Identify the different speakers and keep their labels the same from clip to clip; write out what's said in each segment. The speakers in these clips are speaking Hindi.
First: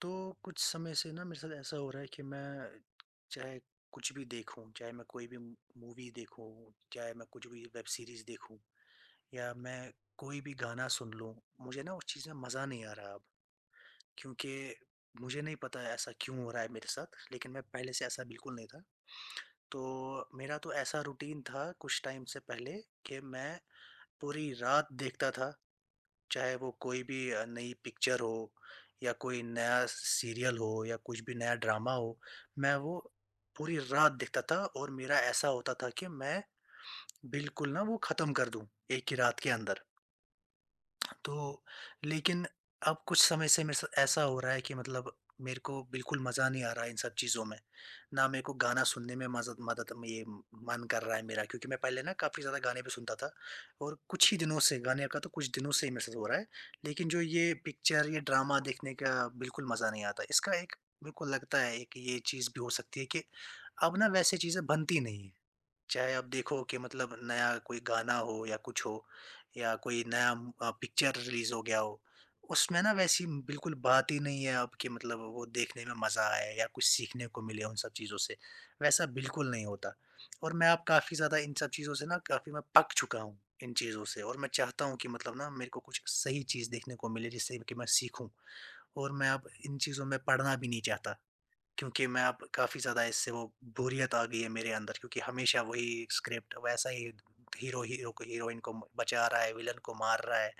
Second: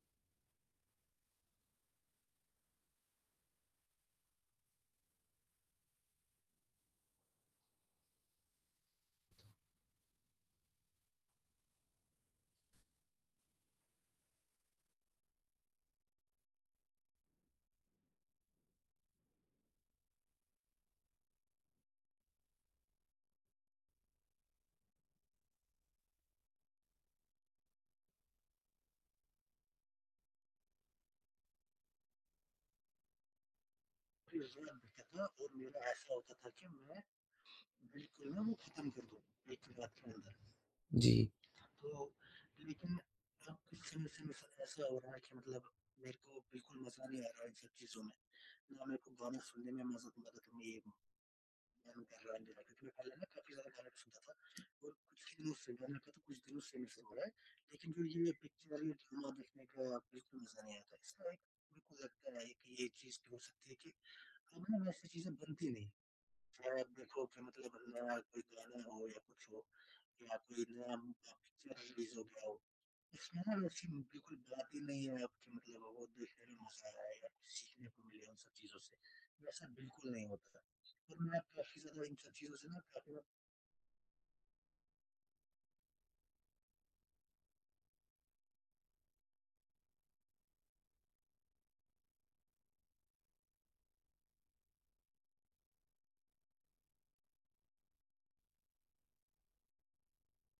Speaker 1: तो कुछ समय से ना मेरे साथ ऐसा हो रहा है कि मैं चाहे कुछ भी देखूं, चाहे मैं कोई भी मूवी देखूं, चाहे मैं कुछ भी वेब सीरीज देखूं या मैं कोई भी गाना सुन लूं, मुझे ना उस चीज़ में मज़ा नहीं आ रहा अब। क्योंकि मुझे नहीं पता ऐसा क्यों हो रहा है मेरे साथ, लेकिन मैं पहले से ऐसा बिल्कुल नहीं था। तो मेरा तो ऐसा रूटीन था कुछ टाइम से पहले कि मैं पूरी रात देखता था, चाहे वो कोई भी नई पिक्चर हो या कोई नया सीरियल हो या कुछ भी नया ड्रामा हो, मैं वो पूरी रात देखता था। और मेरा ऐसा होता था कि मैं बिल्कुल ना वो ख़त्म कर दूँ, एक ही रात के अंदर।
Speaker 2: जी,
Speaker 1: तो लेकिन अब कुछ समय से मेरे साथ ऐसा हो रहा है कि मतलब मेरे को बिल्कुल मज़ा नहीं आ रहा है इन सब चीज़ों में। ना मेरे को गाना सुनने में मज़द मदद में ये मन कर रहा है मेरा, क्योंकि मैं पहले ना काफ़ी ज़्यादा गाने भी सुनता था, और कुछ ही दिनों से गाने का तो कुछ दिनों से ही मेरे साथ हो रहा है। लेकिन जो ये पिक्चर, ये ड्रामा देखने का बिल्कुल मज़ा नहीं आता। इसका एक मेरे को लगता है कि ये चीज़ भी हो सकती है कि अब ना वैसी चीज़ें बनती नहीं हैं। चाहे आप देखो कि मतलब नया कोई गाना हो या कुछ हो या कोई नया पिक्चर रिलीज़ हो गया हो, उसमें ना वैसी बिल्कुल बात ही नहीं है अब कि मतलब वो देखने में मज़ा आए या कुछ सीखने को मिले उन सब चीज़ों से, वैसा बिल्कुल नहीं होता। और मैं अब काफ़ी ज़्यादा इन सब चीज़ों से ना काफ़ी मैं पक चुका हूँ, इन चीज़ों से। और मैं चाहता हूँ कि मतलब ना मेरे को कुछ सही चीज़ देखने को मिले जिससे कि मैं सीखूँ, और मैं अब इन चीज़ों में पड़ना भी नहीं चाहता। क्योंकि मैं अब काफ़ी ज़्यादा इससे वो बोरियत आ गई है मेरे अंदर, क्योंकि हमेशा वही स्क्रिप्ट, वैसा ही हीरो हीरो को हीरोइन को बचा रहा है, विलन को मार रहा है,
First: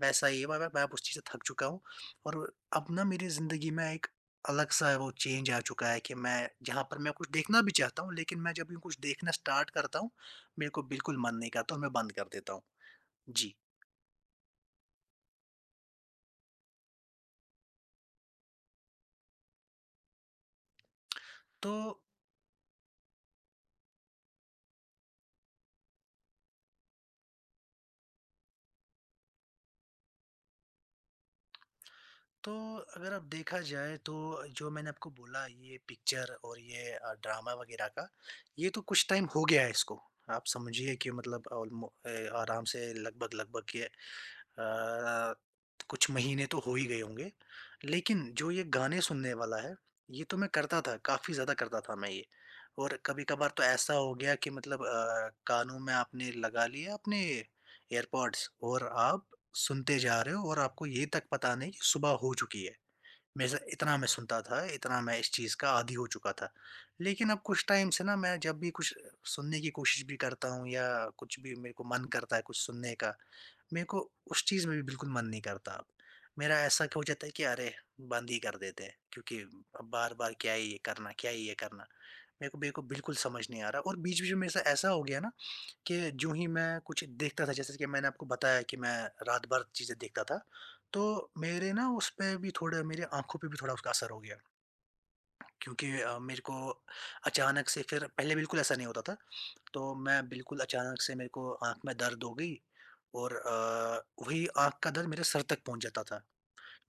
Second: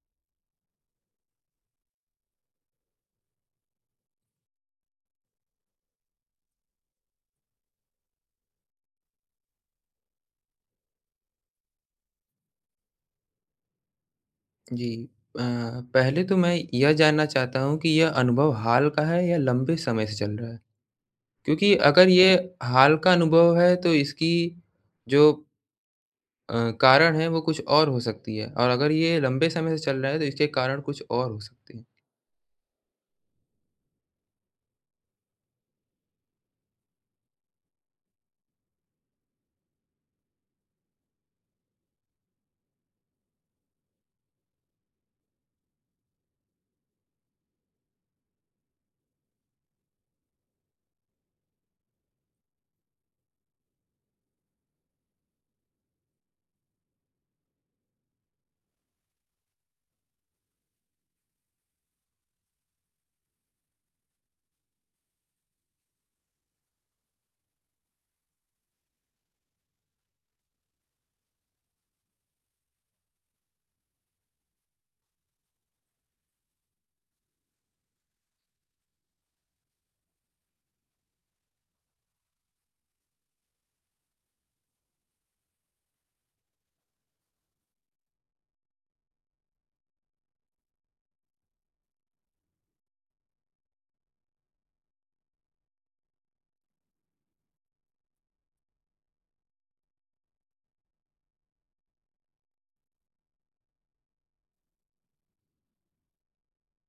Speaker 1: वैसा ही है। मैं अब उस चीज़ से थक चुका हूँ। और अब ना मेरी ज़िंदगी में एक अलग-सा वो चेंज आ चुका है कि मैं जहाँ पर मैं कुछ देखना भी चाहता हूँ, लेकिन मैं जब यूँ कुछ देखना स्टार्ट करता हूँ, मेरे को बिल्कुल मन नहीं करता और मैं बंद कर देता हूँ। जी।
Speaker 2: जी। अ, पहले तो मैं यह जानना चाहता हूँ कि यह अनुभव हाल का है या लंबे समय से चल रहा है?
Speaker 1: तो
Speaker 2: क्योंकि अगर ये हाल का अनुभव है तो इसकी जो कारण है वो कुछ और हो सकती है और अगर ये लंबे समय से चल रहा है तो इसके कारण कुछ और हो सकते हैं।
Speaker 1: तो अगर अब देखा जाए तो, जो मैंने आपको बोला ये पिक्चर और ये ड्रामा वगैरह का, ये तो कुछ टाइम हो गया है इसको। आप समझिए कि मतलब आराम से लगभग-लगभग ये कुछ महीने तो हो ही गए होंगे। लेकिन जो ये गाने सुनने वाला है, ये तो मैं करता था, काफ़ी ज़्यादा करता था मैं ये। और कभी-कभार तो ऐसा हो गया कि मतलब कानों में आपने लगा लिया अपने एयरपॉड्स, और आप सुनते जा रहे हो और आपको ये तक पता नहीं कि सुबह हो चुकी है। मेरे साथ इतना मैं सुनता था, इतना मैं इस चीज़ का आदी हो चुका था। लेकिन अब कुछ टाइम से ना मैं जब भी कुछ सुनने की कोशिश भी करता हूँ, या कुछ भी मेरे को मन करता है कुछ सुनने का, मेरे को उस चीज़ में भी बिल्कुल मन नहीं करता अब। मेरा ऐसा हो जाता है कि अरे! बंद ही कर देते हैं, क्योंकि अब बार-बार क्या ही ये करना, क्या ही ये करना। मेरे को बिल्कुल समझ नहीं आ रहा। और बीच-बीच में मेरे साथ ऐसा हो गया ना कि यूँ ही मैं कुछ देखता था, जैसे कि मैंने आपको बताया कि मैं रात भर चीज़ें देखता था, तो मेरे ना उस पे भी थोड़ा, मेरी आँखों पे भी थोड़ा उसका असर हो गया। क्योंकि मेरे को अचानक से, फिर पहले बिल्कुल ऐसा नहीं होता था, तो मैं बिल्कुल अचानक से मेरे को आँख में दर्द हो गई, और वही आँख का दर्द मेरे सर तक पहुँच जाता था।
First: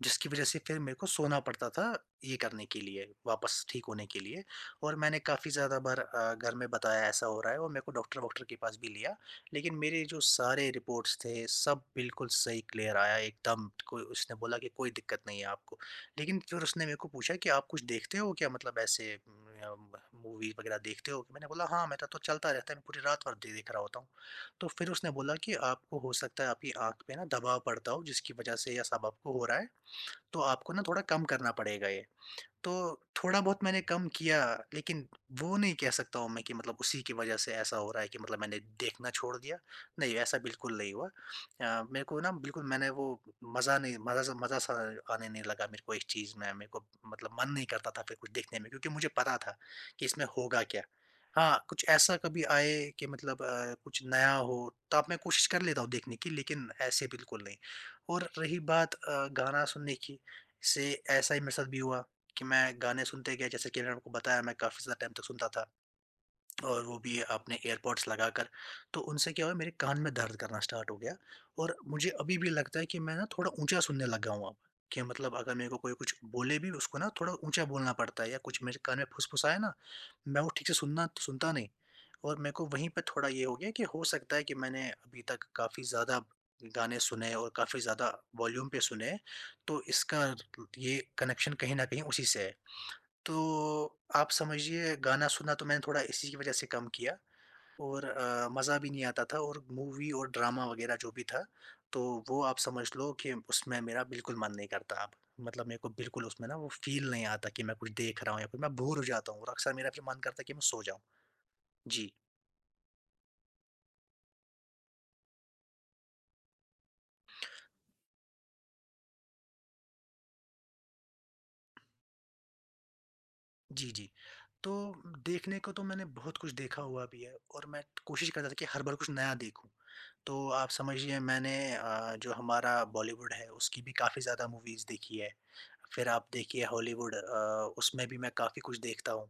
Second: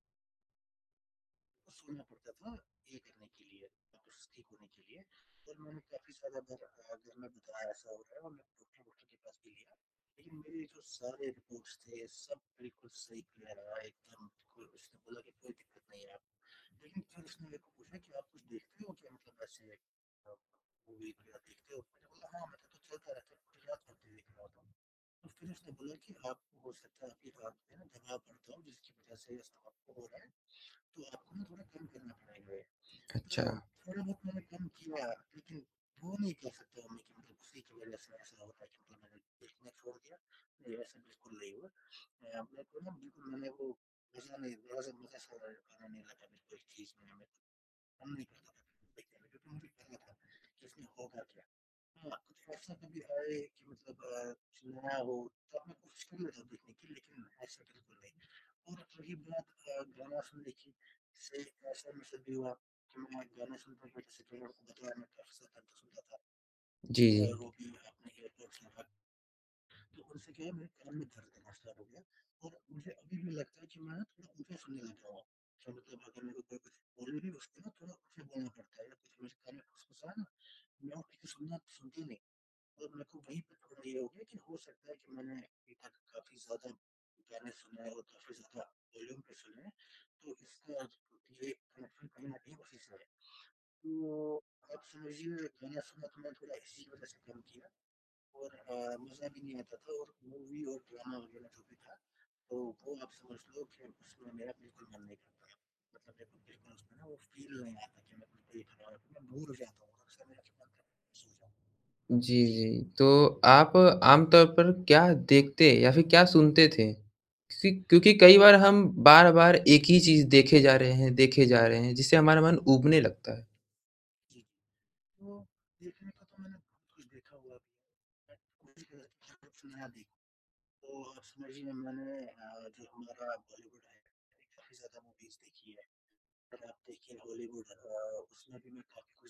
Speaker 1: जिसकी वजह से फिर मेरे को सोना पड़ता था, ये करने के लिए, वापस ठीक होने के लिए। और मैंने काफ़ी ज़्यादा बार घर में बताया ऐसा हो रहा है, और मेरे को डॉक्टर-वॉक्टर के पास भी लिया। लेकिन मेरे जो सारे रिपोर्ट्स थे, सब बिल्कुल सही क्लियर आया एकदम, कोई उसने बोला कि कोई दिक्कत नहीं है आपको। लेकिन फिर उसने मेरे को पूछा कि आप कुछ देखते हो क्या, मतलब ऐसे उम, अ, म मूवी वगैरह देखते हो? मैंने बोला हाँ, मेरा तो चलता रहता है, मैं पूरी रात भर दे देख रहा होता हूँ। तो फिर उसने बोला कि आपको हो सकता है आपकी आँख पे ना दबाव पड़ता हो, जिसकी वजह से ये सब आपको हो रहा है। तो आपको ना थोड़ा कम करना पड़ेगा ये। तो
Speaker 2: जी हाँ,
Speaker 1: थोड़ा
Speaker 2: अच्छा।
Speaker 1: बहुत मैंने कम किया, लेकिन वो नहीं कह सकता हूँ मैं कि मतलब उसी की वज़ह से ऐसा हो रहा है कि मतलब मैंने देखना छोड़ दिया। नहीं, ऐसा बिल्कुल नहीं हुआ। मेरे को ना बिल्कुल मैंने वो मज़ा नहीं, मज़ा सा आने नहीं लगा मेरे को इस चीज़ में। मेरे को मतलब मन नहीं करता था फिर कुछ देखने में, क्योंकि मुझे पता था कि इसमें होगा क्या। हाँ, कुछ ऐसा कभी आए कि मतलब कुछ नया हो, तब मैं कोशिश कर लेता हूँ देखने की, लेकिन ऐसे बिल्कुल नहीं। और रही बात गाना सुनने की, से ऐसा ही मेरे साथ भी हुआ। कि मैं गाने सुनते गया, जैसे कि मैंने आपको बताया मैं काफ़ी ज़्यादा टाइम तक सुनता था, और वो
Speaker 2: जी,
Speaker 1: भी अपने
Speaker 2: जी।
Speaker 1: एयरपॉड्स लगाकर। तो उनसे क्या हुआ, मेरे कान में दर्द करना स्टार्ट हो गया, और मुझे अभी भी लगता है कि मैं ना थोड़ा ऊँचा सुनने लगा हूँ अब। कि मतलब अगर मेरे को कोई कुछ बोले भी उसको ना थोड़ा ऊँचा बोलना पड़ता है, या कुछ मेरे कान में फुसफुसाए ना, मैं वो ठीक से सुनना सुनता नहीं। और मेरे को वहीं पे थोड़ा ये हो गया कि हो सकता है कि मैंने अभी तक काफ़ी ज़्यादा गाने सुने, और काफ़ी ज़्यादा वॉल्यूम पे सुने, तो इसका ये कनेक्शन कहीं न कहीं उसी से है। तो आप समझिए गाना सुनना तो मैंने थोड़ा इसी की वज़ह से कम किया, और मज़ा भी नहीं आता था। और मूवी और ड्रामा वग़ैरह जो भी था, तो वो आप समझ लो कि उसमें मेरा बिल्कुल मन नहीं करता अब। मतलब मेरे को बिल्कुल उसमें ना वो फ़ील नहीं आता कि मैं कुछ देख रहा हूँ, या फिर मैं बोर हो जाता हूँ और अक्सर मेरा फिर मन करता है कि मैं सो जाऊँ। जी।
Speaker 2: जी, जी। तो आप आमतौर पर क्या देखते या फिर क्या सुनते थे? क्योंकि क्योंकि कई बार हम बार-बार एक ही चीज़ देखे जा रहे हैं, देखे जा रहे हैं, जिससे हमारा मन ऊबने लगता है।
Speaker 1: जी, जी। तो देखने को तो मैंने बहुत कुछ देखा हुआ भी है, और मैं कोशिश करता था कि हर बार कुछ नया देखूँ। तो आप समझिए मैंने जो हमारा बॉलीवुड है उसकी भी काफ़ी ज़्यादा मूवीज़ देखी है। फिर आप देखिए हॉलीवुड, उसमें भी मैं काफ़ी कुछ देखता हूँ।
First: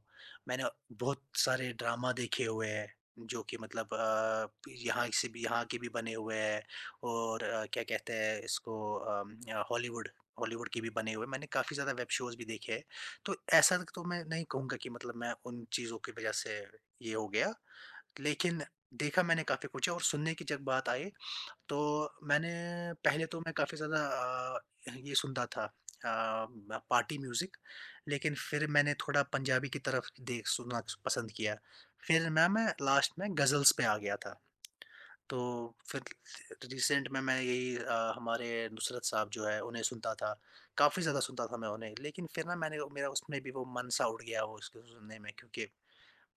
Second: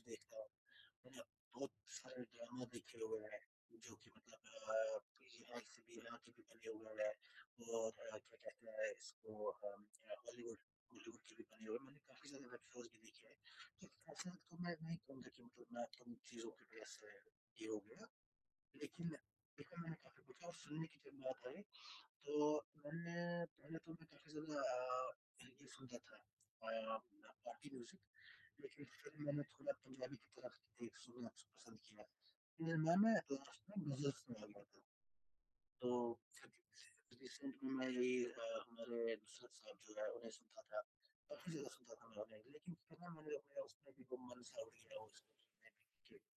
Speaker 1: मैंने बहुत सारे ड्रामा देखे हुए हैं जो कि मतलब यहाँ से भी, यहाँ के भी बने हुए हैं, और क्या कहते हैं इसको, हॉलीवुड हॉलीवुड के भी बने हुए हैं। मैंने काफ़ी ज़्यादा वेब शोज़ भी देखे हैं। तो ऐसा तो मैं नहीं कहूँगा कि मतलब मैं उन चीज़ों की वज़ह से ये हो गया, लेकिन देखा मैंने काफ़ी कुछ है। और सुनने की जब बात आई, तो मैंने पहले, तो मैं काफ़ी ज़्यादा अ, ये सुनता था अ, ब पार्टी म्यूज़िक, लेकिन फिर मैंने थोड़ा पंजाबी की तरफ देख सुनना पसंद किया। फिर ना मैं लास्ट में गज़ल्स पे आ गया था। तो फिर रिसेंट में मैं यही हमारे नुसरत साहब जो है उन्हें सुनता था, काफ़ी ज़्यादा सुनता था मैं उन्हें। लेकिन फिर ना मैंने मेरा उसमें भी वो मन सा उड़ गया वो उसको सुनने में, क्योंकि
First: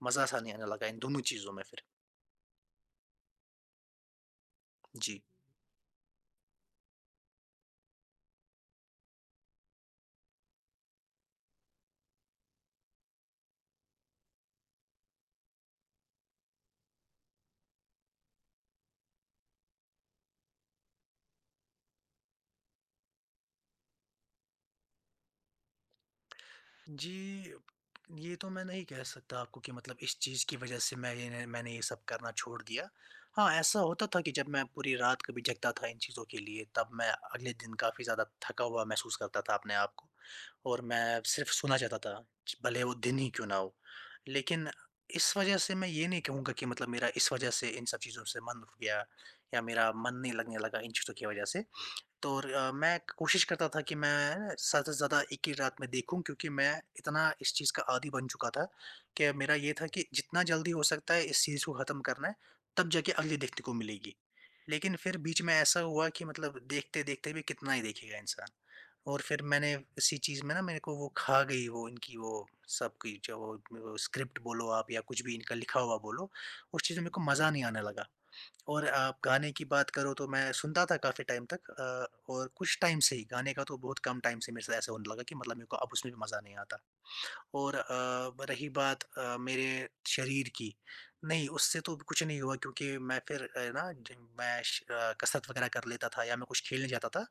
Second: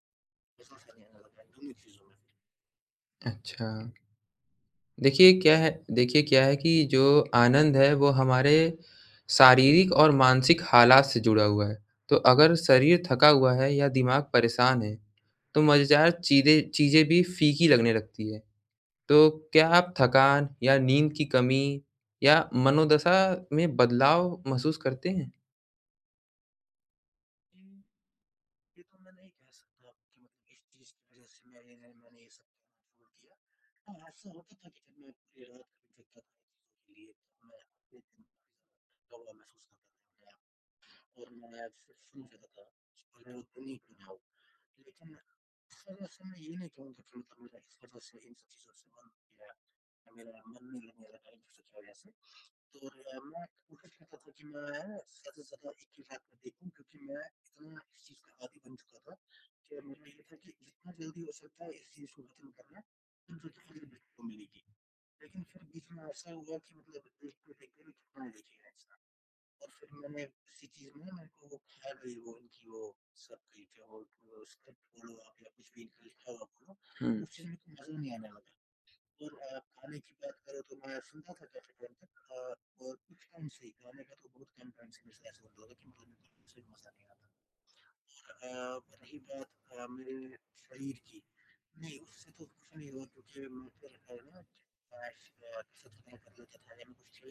Speaker 1: मज़ा सा नहीं आने लगा इन दोनों चीज़ों में फिर।
Speaker 2: अच्छा।
Speaker 1: जी।
Speaker 2: देखिए क्या है कि जो आनंद है वो हमारे शारीरिक और मानसिक हालात से जुड़ा हुआ है। तो अगर शरीर थका हुआ है या दिमाग परेशान है, तो मज़ेदार चीज़ें चीज़ें भी फीकी लगने लगती है। तो क्या आप थकान या नींद की कमी या मनोदशा में बदलाव महसूस करते हैं?
Speaker 1: जी, ये तो मैं नहीं कह सकता आपको कि मतलब इस चीज़ की वजह से मैंने ये सब करना छोड़ दिया। हाँ, ऐसा होता था कि जब मैं पूरी रात कभी जगता था इन चीज़ों के लिए, तब मैं अगले दिन काफ़ी ज़्यादा थका हुआ महसूस करता था अपने आप को, और मैं सिर्फ़ सोना चाहता था, च भले वो दिन ही क्यों ना हो। लेकिन इस वजह से मैं ये नहीं कहूँगा कि मतलब मेरा इस वजह से इन सब चीज़ों से मन उठ गया, या मेरा मन नहीं लगने लगा इन चीज़ों की वजह से। तो और मैं कोशिश करता था कि मैं ज़्यादा से ज़्यादा एक ही रात में देखूँ, क्योंकि मैं इतना इस चीज़ का आदी बन चुका था कि मेरा ये था कि जितना जल्दी हो सकता है इस चीज़ को ख़त्म करना है, तब जाके अगली देखने को मिलेगी। लेकिन फिर बीच में ऐसा हुआ कि मतलब देखते-देखते भी कितना ही देखेगा इंसान, और फिर मैंने इसी चीज़ में ना मेरे को वो खा गई, वो इनकी वो सबकी जो वो स्क्रिप्ट बोलो आप या कुछ भी इनका लिखा हुआ बोलो, उस चीज़ में मेरे
Speaker 2: हुँ।
Speaker 1: को मज़ा नहीं आने लगा। और आप गाने की बात करो तो मैं सुनता था काफ़ी टाइम तक और कुछ टाइम से ही गाने का तो बहुत कम टाइम से मेरे साथ ऐसा होने लगा कि मतलब मेरे को अब उसमें भी मज़ा नहीं आता। और रही बात मेरे शरीर की, नहीं उससे तो कुछ नहीं हुआ, क्योंकि मैं फिर ना मैं कसरत वगैरह कर लेता था, या मैं कुछ खेलने जाता था।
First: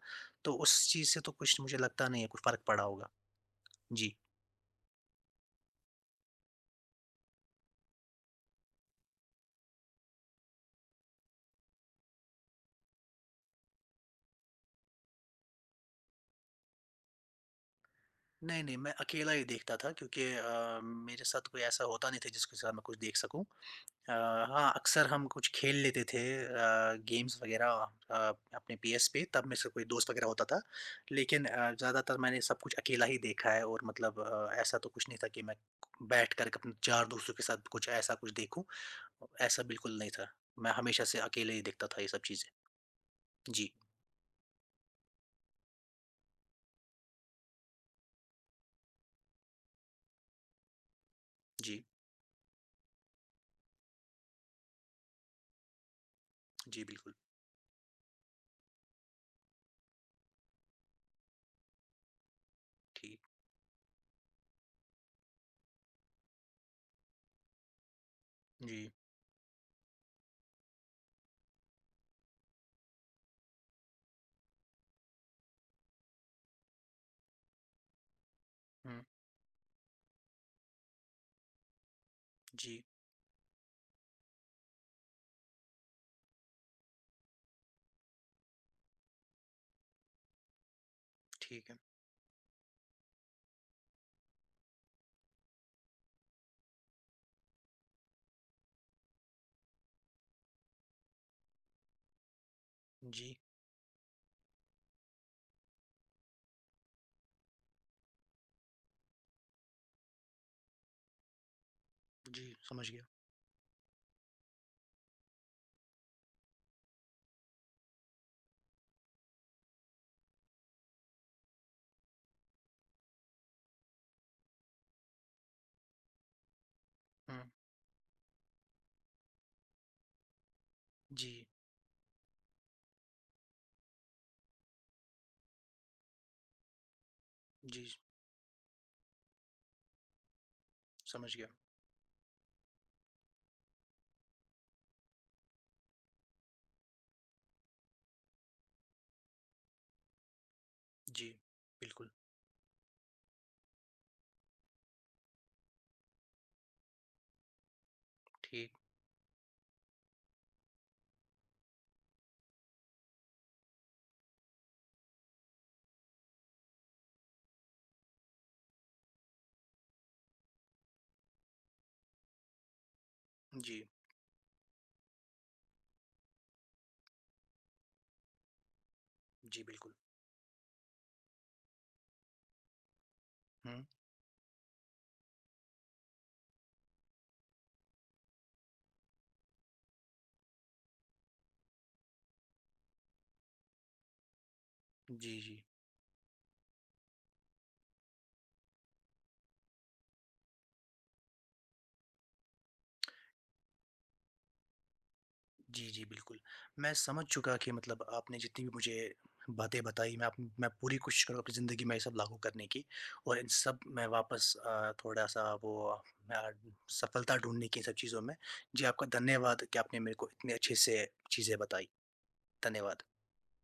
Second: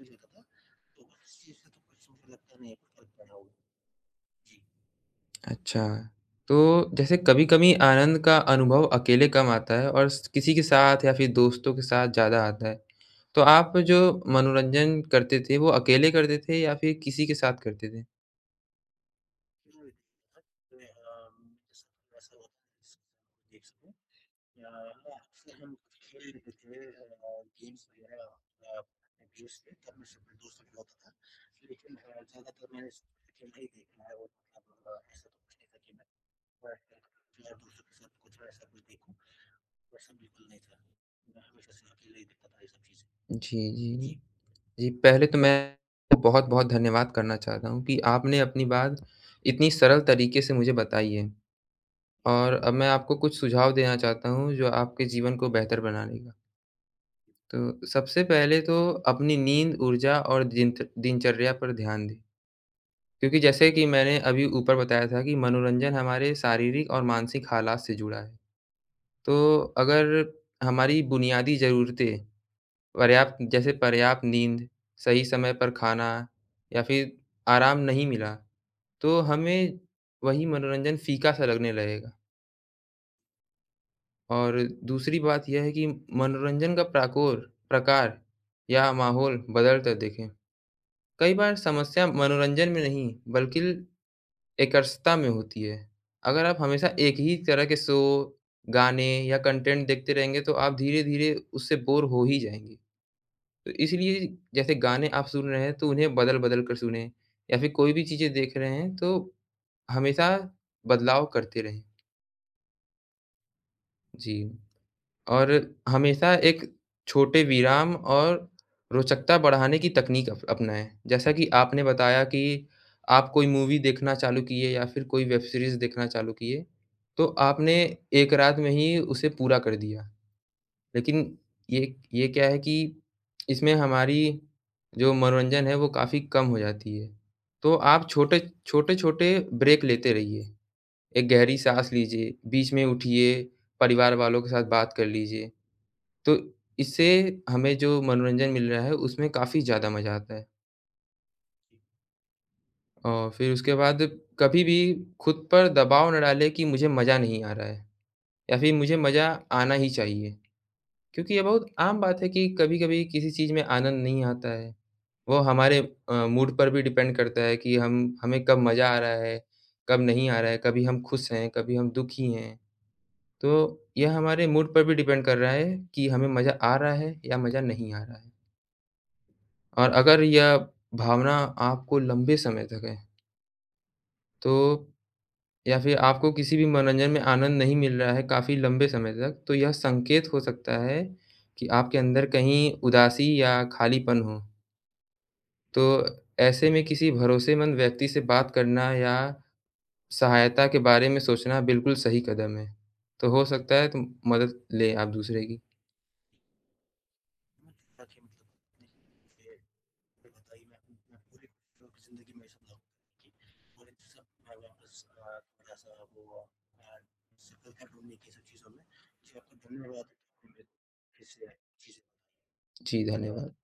Speaker 1: तो उस चीज़ से तो कुछ मुझे लगता नहीं है कुछ फ़र्क पड़ा होगा। जी।
Speaker 2: अच्छा। तो जैसे कभी-कभी आनंद का अनुभव अकेले कम आता है और स किसी के साथ या फिर दोस्तों के साथ ज़्यादा आता है। तो आप जो मनोरंजन करते थे वो अकेले करते थे या फिर किसी के साथ करते थे?
Speaker 1: नहीं, नहीं, मैं अकेला ही देखता था, क्योंकि मेरे साथ कोई ऐसा होता नहीं था जिसके साथ मैं कुछ देख सकूं। अ, हाँ, अक्सर हम कुछ खेल लेते थे, गेम्स वग़ैरह, अ, अपने पीएस पे, तब मेरे से कोई दोस्त वग़ैरह होता था। लेकिन ज़्यादातर मैंने सब कुछ अकेला ही देखा है, और मतलब ऐसा तो कुछ नहीं था कि मैं बैठकर अपने 4 दोस्तों के साथ कुछ ऐसा कुछ देखूँ, ऐसा बिल्कुल नहीं था। मैं हमेशा से अकेले ही देखता था ये सब चीज़ें।
Speaker 2: जी,
Speaker 1: जी,
Speaker 2: जी। जी। जी, पहले तो मैं बहुत-बहुत धन्यवाद करना चाहता हूँ कि आपने अपनी बात इतनी सरल तरीके से मुझे बताई है।
Speaker 1: जी,
Speaker 2: और अब मैं आपको कुछ सुझाव देना चाहता हूँ जो आपके जीवन को बेहतर बनाने का।
Speaker 1: जी, बिल्कुल,
Speaker 2: तो सबसे पहले तो अपनी नींद, ऊर्जा और दिनचर्या पर ध्यान दें।
Speaker 1: ठीक,
Speaker 2: क्योंकि जैसे कि मैंने अभी ऊपर बताया था कि मनोरंजन हमारे शारीरिक और मानसिक हालात से जुड़ा है।
Speaker 1: जी,
Speaker 2: तो अगर हमारी बुनियादी ज़रूरतें पर्याप्त नींद, सही समय पर खाना या फिर आराम नहीं मिला,
Speaker 1: हुँ,
Speaker 2: तो हमें वही मनोरंजन फीका-सा लगने लगेगा।
Speaker 1: जी,
Speaker 2: और दूसरी बात यह है कि मनोरंजन का प्राकोर प्रकार या माहौल बदलता देखें। कई बार
Speaker 1: ठीक है,
Speaker 2: समस्या मनोरंजन में नहीं, बल्कि एकरसता में होती है। अगर आप हमेशा एक ही तरह के शो, गाने या कंटेंट देखते रहेंगे, तो आप धीरे-धीरे उससे बोर हो ही जाएँगे।
Speaker 1: जी,
Speaker 2: तो इसलिए जैसे गाने आप सुन रहे हैं, तो उन्हें बदल-बदल कर सुनें या फिर कोई भी चीज़ें देख रहे हैं, तो हमेशा बदलाव करते रहें।
Speaker 1: जी, समझ गया।
Speaker 2: जी। और हमेशा एक छोटे विराम और रोचकता बढ़ाने की तकनीक अप अपनाएँ। जैसा कि आपने बताया कि आप कोई मूवी देखना चालू किए या फिर कोई वेब सीरीज़ देखना चालू किए, तो
Speaker 1: हुँ,
Speaker 2: आपने एक रात में ही उसे पूरा कर दिया। लेकिन
Speaker 1: जी,
Speaker 2: ये क्या है कि इसमें हमारी जो मनोरंजन है, वो काफ़ी कम हो जाती है। तो
Speaker 1: जी,
Speaker 2: आप छोटे-छोटे ब्रेक लेते रहिए। एक
Speaker 1: समझ गया।
Speaker 2: गहरी साँस लीजिए, बीच में उठिए, परिवार वालों के साथ बात कर लीजिए। तो इससे हमें जो मनोरंजन मिल रहा है, उसमें काफ़ी ज़्यादा मज़ा आता है।
Speaker 1: जी, बिल्कुल,
Speaker 2: और फिर उसके बाद कभी भी खुद पर दबाव ना डालें कि मुझे मज़ा नहीं आ रहा है या
Speaker 1: ठीक,
Speaker 2: फिर मुझे मज़ा आना ही चाहिए। क्योंकि ये बहुत आम बात है कि कभी-कभी किसी चीज़ में आनंद नहीं आता है। वो हमारे मूड पर भी डिपेंड करता है कि हम हमें कब मज़ा आ रहा है, कब नहीं आ रहा है, कभी हम खुश हैं, कभी हम दुखी हैं। तो
Speaker 1: जी।
Speaker 2: यह हमारे मूड पर भी डिपेंड कर रहा है कि हमें मज़ा आ रहा है या मज़ा नहीं आ रहा है।
Speaker 1: जी, बिल्कुल।
Speaker 2: और अगर यह भावना आपको लंबे समय तक है,
Speaker 1: हुँ।
Speaker 2: तो या फिर आपको किसी भी मनोरंजन में आनंद नहीं मिल रहा है काफ़ी लंबे समय तक, तो यह संकेत हो सकता है कि आपके अंदर कहीं उदासी या खालीपन हो।
Speaker 1: जी, जी।
Speaker 2: तो ऐसे में किसी भरोसेमंद व्यक्ति से बात करना या सहायता के बारे में सोचना बिल्कुल सही कदम है। तो हो सकता है मदद लें आप दूसरे की।
Speaker 1: जी, जी, बिल्कुल। मैं समझ चुका कि मतलब आपने जितनी भी मुझे बातें बताई, मैं अप मैं पूरी कोशिश करूँगा अपनी ज़िंदगी में ये सब लागू करने की, और इन सब में वापस थोड़ा-सा वो मैं सफलता ढूँढने की इन सब चीज़ों में। जी, आपका धन्यवाद कि आपने मेरे को इतने अच्छे से चीज़ें बताई। धन्यवाद।
Speaker 2: जी, धन्यवाद।